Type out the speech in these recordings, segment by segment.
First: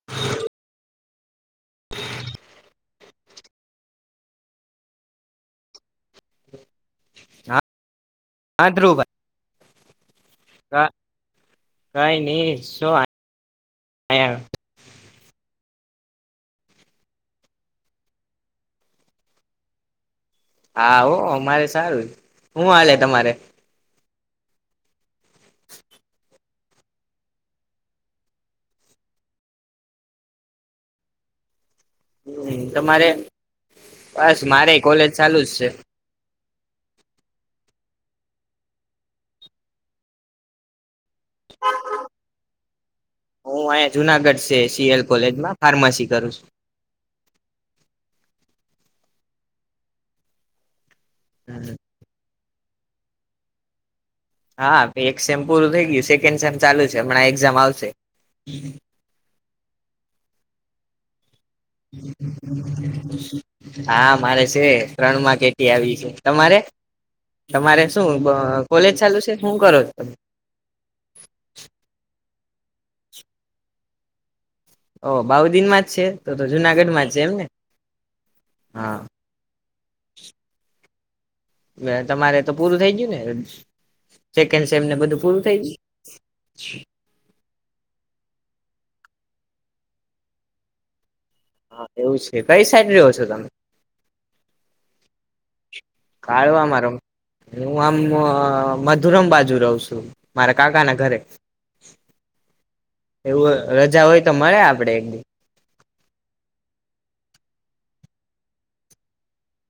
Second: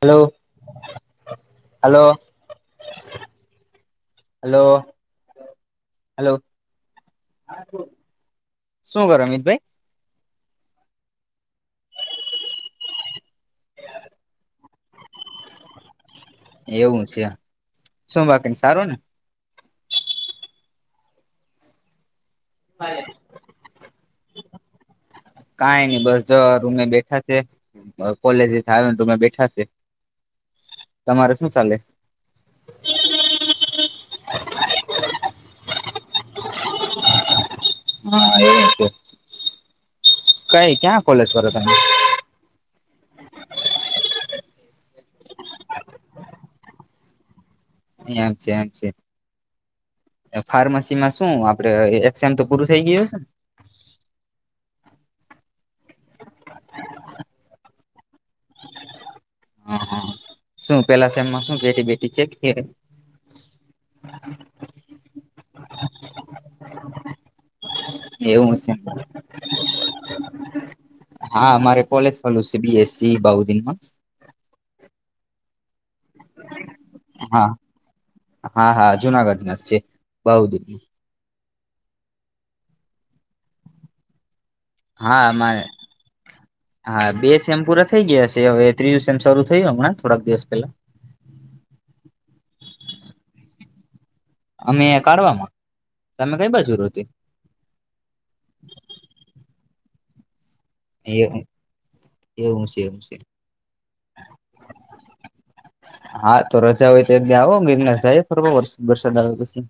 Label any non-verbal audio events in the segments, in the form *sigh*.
Hello hello hello હે, હા સુ કરો અમિતભાઈ? ક કઈ ની સુ આ યા એવું છે, સુ બાકીન સારું ને? હા હો અમારે સારું છ. હું હાલે તમારે? કાઈ ની બસ જો હવે રૂમે બેઠા છે. કોલેજ *unintelligible* તોમે બેઠા છે. તમારે શું ચાલે? હમ્મ, તમારે, બસ મારે એ કોલેજ ચાલુ જ છે. હ એજ, કઈ ક્યાં કોલેજ કરો તમે? હું અહીયા જુનાગઢ છે સી એલ કોલેજમાં ફાર્મસી કરું સુ. એમ છે એમ છે, ફાર્મસી માં શું છું આપડે એક સેમ તો પૂરુ થઈ ગ્યું હેસેન? હા એક સેમ પૂરું થઈ ગ્યું, સેકેન્ડ સેમ ચાલુ છે હમણાં એક્ઝામ આવશે. હ હ, શું પેલા સેમમાં શું બેટી બેટી છે કે *unintelligible* હા મારે છે ત્રણ માં કે ટી આવી છે, તમારે? તમારે શું બ એવું છે કોલેજ ચાલુ છે, હું કરો છો તમે? હા મારે કોલેજ સલુ છે બી એસ સી બાઉદીનમાં. ઓ બાઉદીનમાં જ છે તો તો જુનાગઢમાં જ છે એમને? હા હા હા જુનાગઢ ના જ છે, બાહુદીરની. તમારે તો પૂરું થઈ ગ્યું ને ર સેકન્ડ સેમને બધું હા પૂરું મારે થઈ ગ્યું? હા બે સેમ પૂરા થઈ ગ્યા સે, હવે ત્રીજું સેમ શરું થયું હમણાં થોડાક દિવસ પેલા. હા એવું છે, કઈ સાઈડ રહ્યો છો તમે? અમે કાઢવામાં. તમે કઈ બાજુ રહો કાળવામારોમ, તે હું આમ અમ મધુરમ બાજુ રહું છું. મારા કાકા ના ઘરે. એવું એવું છે છે એવું રજા હોય તો મળે આપડે એક દી? હા તો રજા હોય ત્યા એક દી આવો મીરનાર જાયે ફરવા વરસાદ બરસાદ આવે પછી.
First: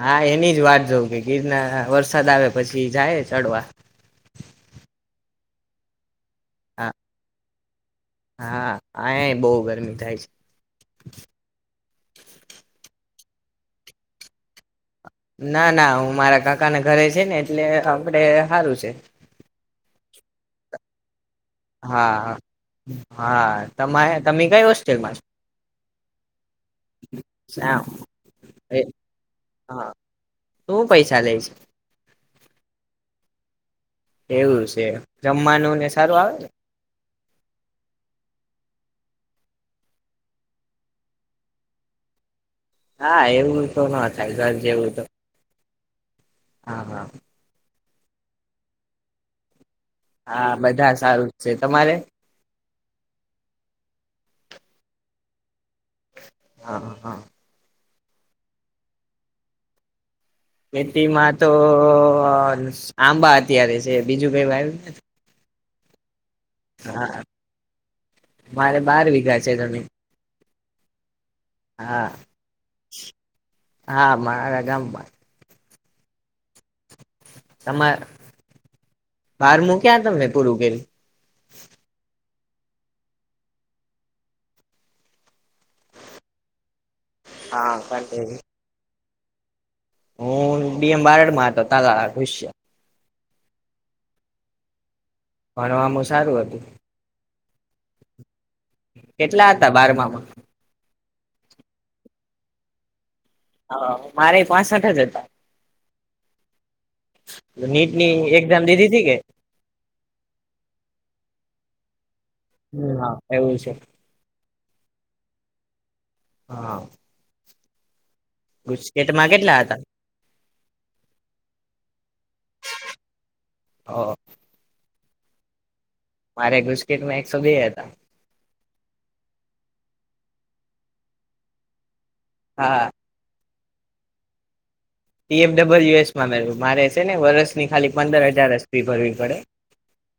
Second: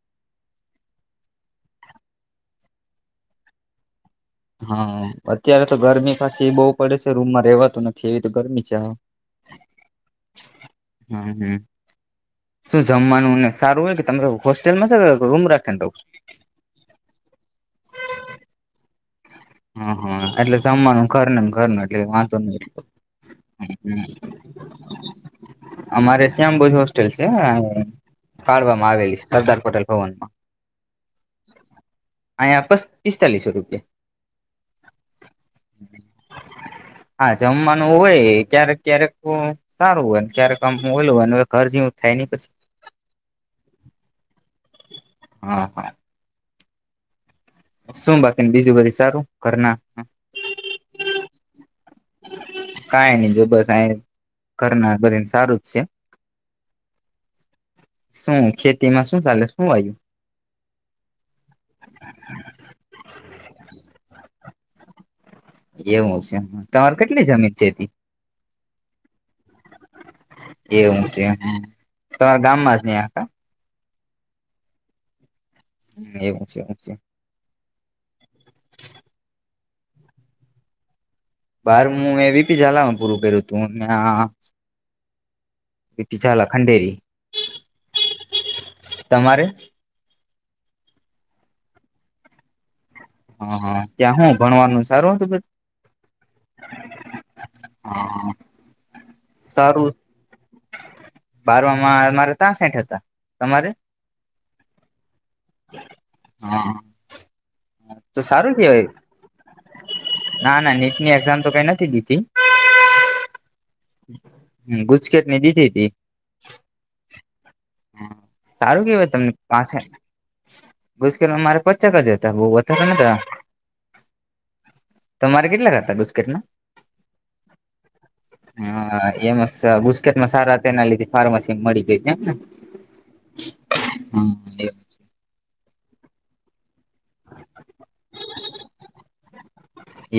હા એની જ વાટ જોવું, કે ગીરના વરસાદ આવે પછી જાયે ચડવા. હા અત્યારે તો ગરમી પાછી બહુ હા પડે છે રૂમમાં રેહવા થી એવી તો ગરમી છે હા હ આ બહુ ગરમી થાય છે હમ્મ હમ્મ. શું જમવાનું ને સારું હોય કે તમે લોકો હોસ્ટેલમાં છે કે રૂમ ના રાખીને રહો ના છો હું મારા કાકા ના ઘરે છે ને એટલે આપડે હારું છે. હ, એટલે જમવાનું કરનન ઘરનો, એટલે વાંધો હા ની એટલો. હા તમારે તમે કઈ હોસ્ટેલમાં અમારે શ્યામ ભોજ હોસ્ટેલ છે અ છો હા એ કાળવામાં આવેલી છ, સરદાર પટેલ હા ભવનમાં. શું પૈસા લે અયા પ પી સ્તાલીસો રૂપિયા. એવું છે, જમવાનું ને સારું આવે? હા જમવાનું હોય ક્યારેક ક્યારેક તો સારું હોય ને ક્યારેક આમ મોલું હોય ને હવે ઘર જેવુ જ થાય ની પછી? હા એવું તો ના થાય ઘર જેવું તો. હા હા. હા હા. શું બાકીન બીજી બધી સારું ઘરના? હા બધા સારું જ છે, તમારે? કઈ નઈ જો બસ આ કરનાર બધાયેન સારું જ છે. હા હા હા. શું ખેતીમાં શું ચાલે, હું વાયુ? ખેતીમાં તો આંબા અત્યારે છે, બીજું કઈ વાઇવું નથી. એવું છે તમાર કેટલી જમીન છેતી મારે બાર વીઘા છે જમીન એવું છે હા તમારા ગામમાં જ ન આખા હા મારા ગમ બાત એવું છે એવું છે તમારે બાર મુૂક્યા તને પૂરું કરીલ બાર હું મે વીપી ઝાલાનું પૂરું કર્યું હતું ને પટી ચાલા ખંડેરી હા તમારે હું બ એમ બારડ માં હતો તાુશ્ય હા હા ત્યાં હું ભણવાનું છે ભણ આમું સારું હતું હા કેટલા હતા બારમામાં બારમાં મારા તં સેઠ હતા તમારે હા મારે પા સાઠ જ હતા નીટની તો સારું એક્ઝામ કેવાય લીધી હતી કે ના ના નીટની એક્ઝામ તો કઈ નથી દીધી હમ હા એવું છે ગુચકેટની દીધી તી હા સારું કેવાય ગુસ્કેટમાં તમને કેટલા પાછ હતા ગુસ્કેલમાં મારે પચાકા જતા બહ વધારે નતા હા તમારે કેટલા તા મેં નાસ્ એકસો બે હતા હા હા એમ સ ટ સારા તેના લી ફાર્માસી મળી જાય છેને હા હમ બલ્યુ એસમાંવ મારે છે ને વરષની ખાલી પંદર હજાર હસ્ ભરવી પડે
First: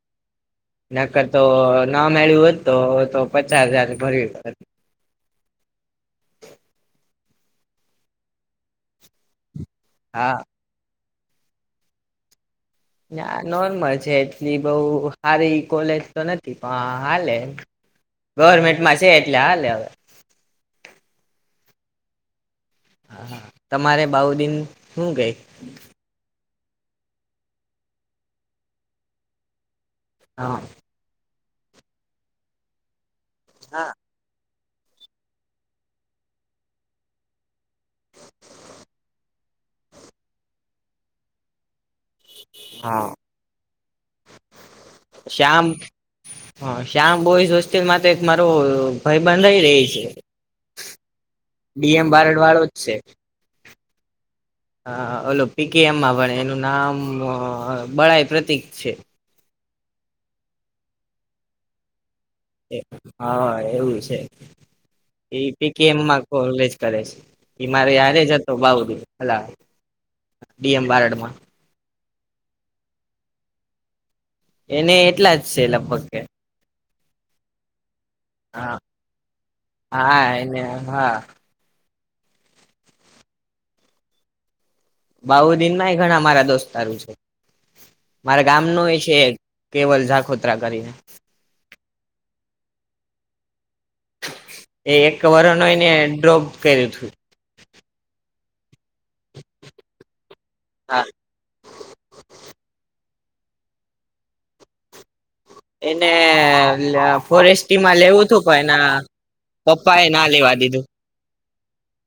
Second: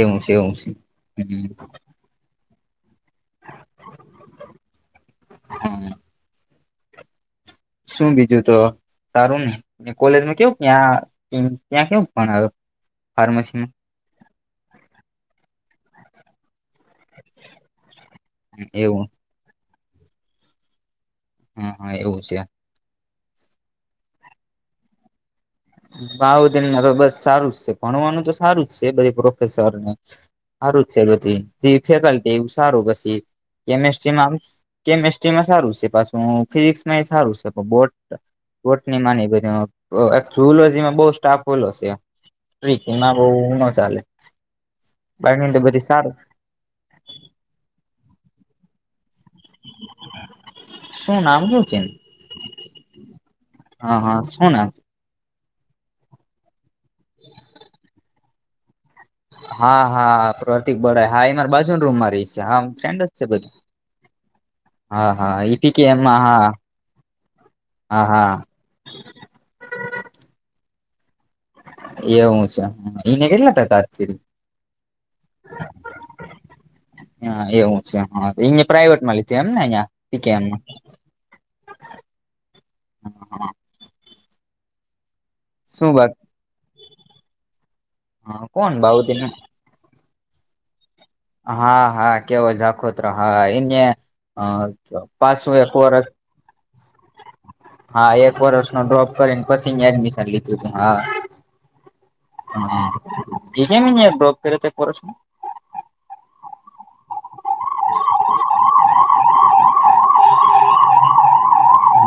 એવું છે એવું છે નકર તો હમ ના મેળ્યું હો જ તો તો પચાસ હજાર ભર્યું શું બીજું તો સારું ને કોલેજમાં હા કેવું ત્યાં કેવું પણ્યો ના નોર્મલ છે એટલી બઉ સારી કોલેજ તો નથી પણ હાલે ગવર્મેન્ટમાં એવું છે એટલે હાલે હવે હા હા એવું છે હા હા તમારે બાઉ દિન શું કઈ ભાવ તેમાં તો બસ સારું જ છે ભણવાનું તો સારું જ છે બધ પ્રોફેસર ને હા સારું જ છેધી ફેકલ્ટી એું સારું પછી કેમેસ્ટ્રીમાંમ કેમેસ્ટ્રીમાં સારું છે પાછું ફિઝિક્સમાં એ સારું છે બોટ બોટ ની માની બધી ઓ જેમાં બઉ સ્ટાફ ઓલો છે સ્ટક હા એમાં બ ન ચાલે બાકી તો શ્યામ બધી સારું હ શ્યામ બોઈઝ વસ્તી મા એક મારો ભય બંધાઈ રહી છે શું નામ શું છે ડીએમ બારડ વાળો જ છે હા હા શું નામ હ ઓલો પી કે એમમાં ભણે એનું નામ બળાઈ પ્રતીક છે હા હા પ્રતિક બરા હા એ મારે બાજુ ને રૂમ માં રહીશ હા એવું છે હા એ હા ઈ પી કે એમાં પીકેએમમાં હા કોલેજ કરે છે એ મારે હા યારે જ હા હતો બાઉદી હલા *unintelligible* ડીએમ બારડમાં એવું છે એને કેટલા ટકારી એને એટલા જ છે લગભગ કે હા એવું અયા હા પ્રઇવેટમાં લીધું એમને હા અીમ એને હા હા હા બાઉદીનમાંય બાત ઘણા મારા દોસ્તારું છે. મારા ગામ ન કોણ એ છે બાઉદીને કેવલ જાઝાખોતરા કરીને હા હા કેવો જાખોતરા હા એને એ એક વર પાસું ન એક એને વર્ષ ડ્રોપ કર્યું હતું હા એક વર્ષ ડ્રોપ કરીને પછી એડમિશન લીધું હા *inaudible* ફોરેસ્ટમાં લેવું તું કોને પપ્પા એ ના લેવા દીધું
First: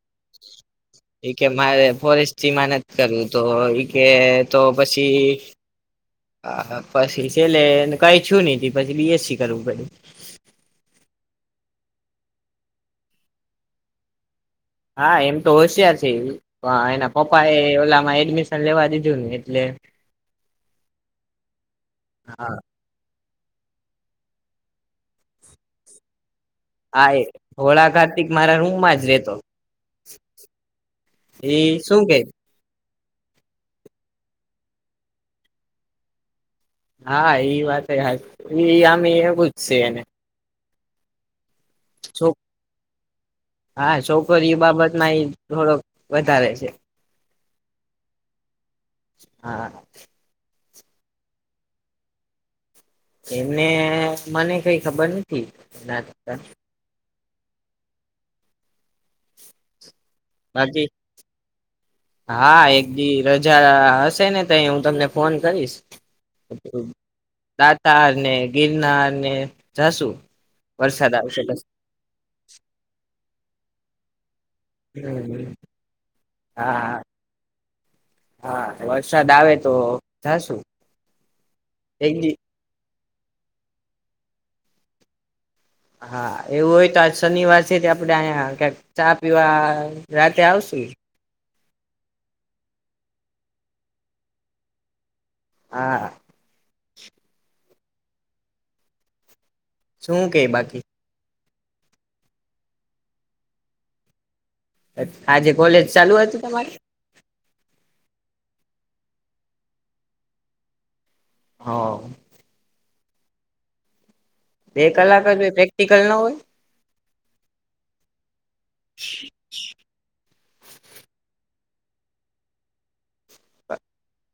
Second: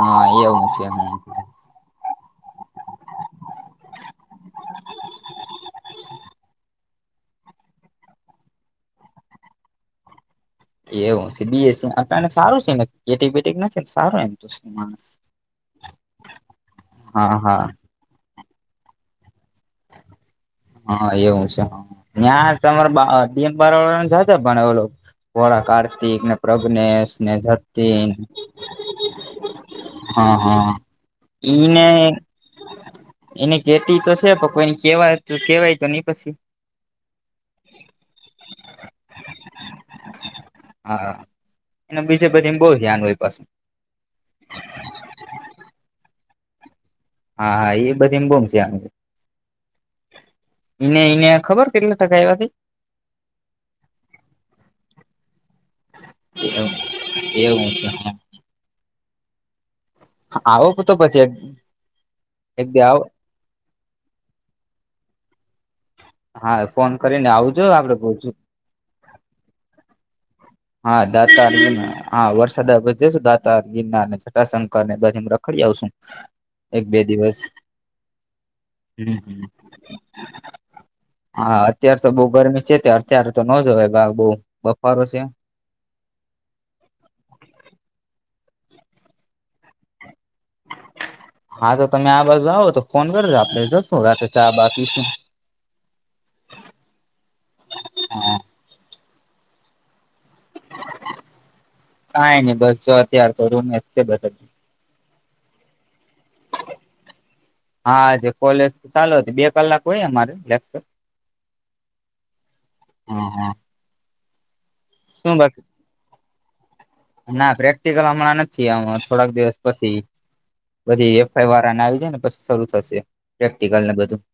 હા એવ છે. એ હા, કે મારે ફોરેસ્ટ થી મહેનત કરું તો એ કે તો પછી હા પછી છેલ્લે કઈ છું નહ પછી બીએસસી કરવું પડું એવું છે બીસ આપને સારું છે કેટીક બેટીક ના ને સારું એમ તો છે માણસ હા એમ તો હોશિયાર છે એના હા પપ્પા એ હા ઓલામાં એડમિશન લેવા દીધું ને એટલે હા એવું છે, ન્યા હા તમારે બે બાર વાળા ને જાતા પણ વોળા કાર્તિક હા પ્રગ્ઞેશ, એ ને ભોળા જતીન કાર્તિક મારા રૂમમાં જ રેતો હ હ એ ઇને શું કે એને કેટી તો છે, પઈ એ કેવાય કેવાય તો નહી પછી હા એ વાત હાચી, આમ એવું જ છે એને હા એને છો બીજે બધીમાં બહુ ધ્યાન હોય પાછું હા છોકરી બાબતમાં ય થોડોક વધારે છે. હા હા એ બધી એમ ગોમ છે આ હા ઇને ઇને ખબર કેટલા ટકા આવાતાઇ એમને મને કઈ ખબર નથી એના એવું છે હ આવો પ બાકી તો પછી એક હા એક દી રજા હશે ને તયે, હું તમને ફોન કરીશ હા ફોન કરીને આવજો આપડે દાતાારને, પહોંચી ગિરનાર ને જાશુ. હા દાતાર, હા વરસાદ આવે પછી જસુ દાતા ગીરનાર શંકર ને બધી હમ રખડી આવશું એક હા બે દિવસ હા વરસાદ આવે તો જાશું હા અત્યાર તો એક બઉ દી ગરમી છે અત્યારે તો ન જય બહ બફારો છે. હા એવું હોય તો આ શનિવાર છે આપણે ચા પીવા રાતે આવશે. હા તો તમે આ બાજુ આવો તો ફોન કરજો આપે જશું રાત્ર ચા બા પીશું હા હા શું કે બાકી? કાઈ નઈ બસ જો અતાર તો રૂમશે બસ આજે કોલેજ ચાલુ હતી‌ તમારી હાજે કોલેજ તો ચાલુ હતી બે કલાક હોય અમારે લેક્ચર હા હુ હુ બે કલાક જ હો પ્રેક્ટિકલ નો હોય ના પ્રેક્ટિકલ હમણાં નથી, આ થોડાક દિવસ પછી બધી એફઆઈ વાર આવી જાય ને પછી શરૂ થશે પ્રેક્ટિકલને બધું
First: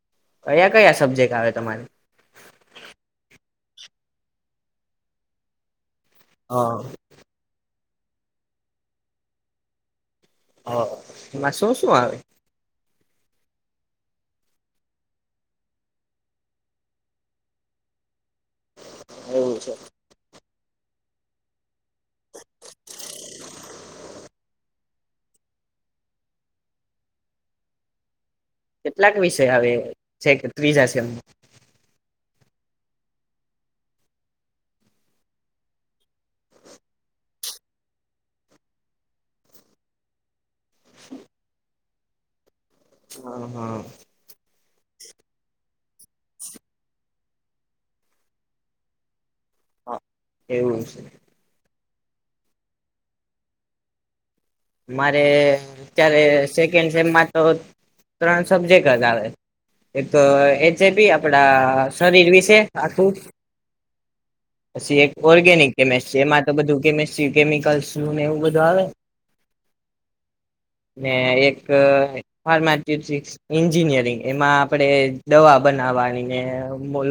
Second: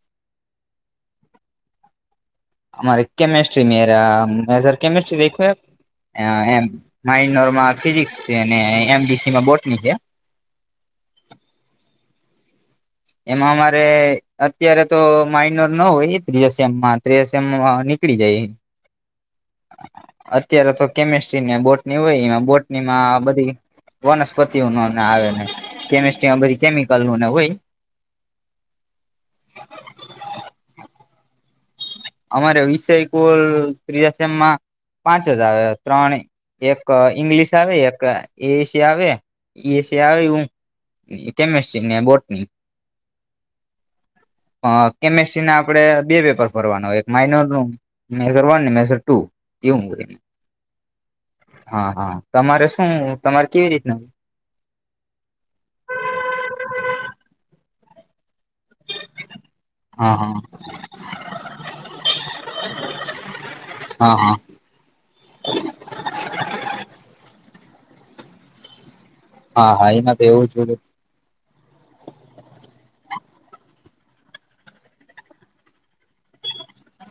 કયા કયા સબ્જેક્ટ આવે તમારે‌? અમારે *unintelligible* મેજર કેમિસ્ટ્રી હ *inaudible* ફિઝિકસ છે, એમબસીમાં બોટની છે. હ મા શું શું હવે એમાં અમારે અત્યારે તો માઇનોર ન હોય ત્રીમમાં તસમ નીકળી જાય. એવું છે. અત્યારે તો કેમિસ્ટ્રી ને બોટની હોય એમાં બોટનીમાં બધી વનસ્પતિઓ ન આવે કેમેસ્ટ્રીમાં બધી કેમિકલ નું ને હોય. કેટલાક વિષય આવે છે કે ત્રીજા સેમ અમારે વિષય કુલ ત્રીજા સેમમાં પાંચ જ આવે ત્રણે એક ઈંગ્લિશ આવે, એક એશિયા આવે એશિયા આવે હું કેમેસ્ટ્રી ને બોટની હા. હા. અ કેમેસ્ટ્રી ના આપડે બે પેપર ભરવાના હોય, એક માઇનર નું મેઝર વનને, મેઝર ટુ એવું હા હોય. એવું છે. હા. હા. તમારે શું તમારે કેવી રીતના? મારે અત્યારે સેકન્ડ સેમમાં તો ત્રણ સબ્જેક્ટ જ આવે. એક હા તો હા એચએઆપી આપડા શરીર વિશે આખું હા હા પછી એક ઓર્ગેનિક કેમેસ્ટ્રી એમાં તો બધું કેમસ્ટ કેમિકલ શું ને એવું બધું આવે. હા. હા એમાં તો એવું જોયું ફાર્માચ્યુટિક્સ એન્જિનિયરિંગ એમાં આપણેે દવા બનાવાની ને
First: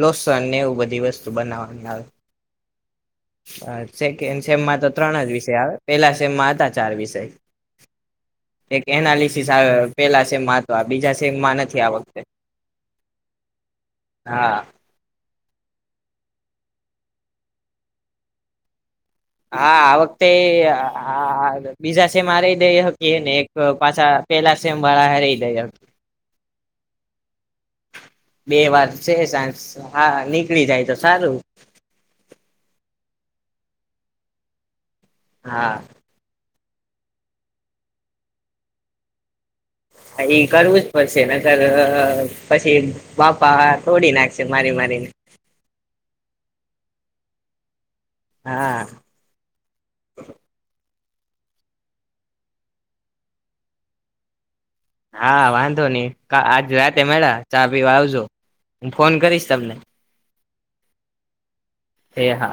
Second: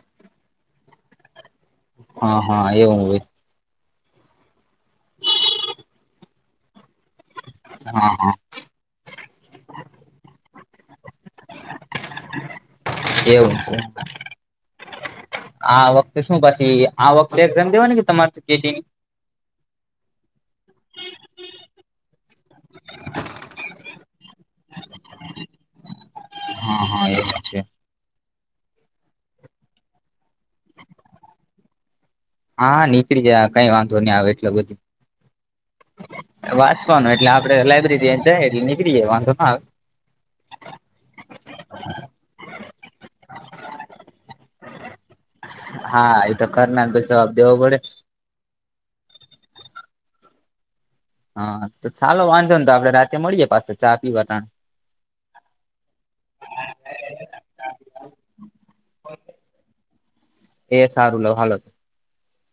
લોસન ને એવું બધી વસ્તુ બનાવવાવામાં આવે હા હા એવું હોય હ સેકન્ડ સેમમાં તો ત્રણ જ વિષય આવે, પેલા સેમમાં હતા ચાર વિષય. એક એનાલિસ આવ, પેલા સેમમાં હતો આ બીજા સેમ માં નથી આ વખતે એવું છે. હા આ વખતે શું પછી આ વખતે એઝામ દેવાની તમારે *unintelligible* હા આ વખતે બીજા છે મારે દકી ને એક પાછા પેલા સેમ વાળા હઈ દે હા હા એવ છે બે વાર છે સાંજ હા નીકળી જાય તો સારું હા નીકળી જાય કઈ વાંધો નહી આવે એટલે બધું હા. વાંવાનું એટલે આપડે લાયબ્રેરી જાય એટલે નીકળી જાય વાંધો ના આવે એઈ કરવું જ પડશે નગર પછી બાપા થોડી નાખશે મારી મારીને હા એ તો કરનાર તો જવાબ દેવો પડે હા. હા તો ચાલો વાંધો ને તો આપડે રાતે મળીએે પાસે તો ચા પીવા ત હા વાંધો નહી આજ રાતે મળ્યા ચા પીવા આવજો હું ફોન કરીશ તમને. એ સારું લ હ છે. એ હા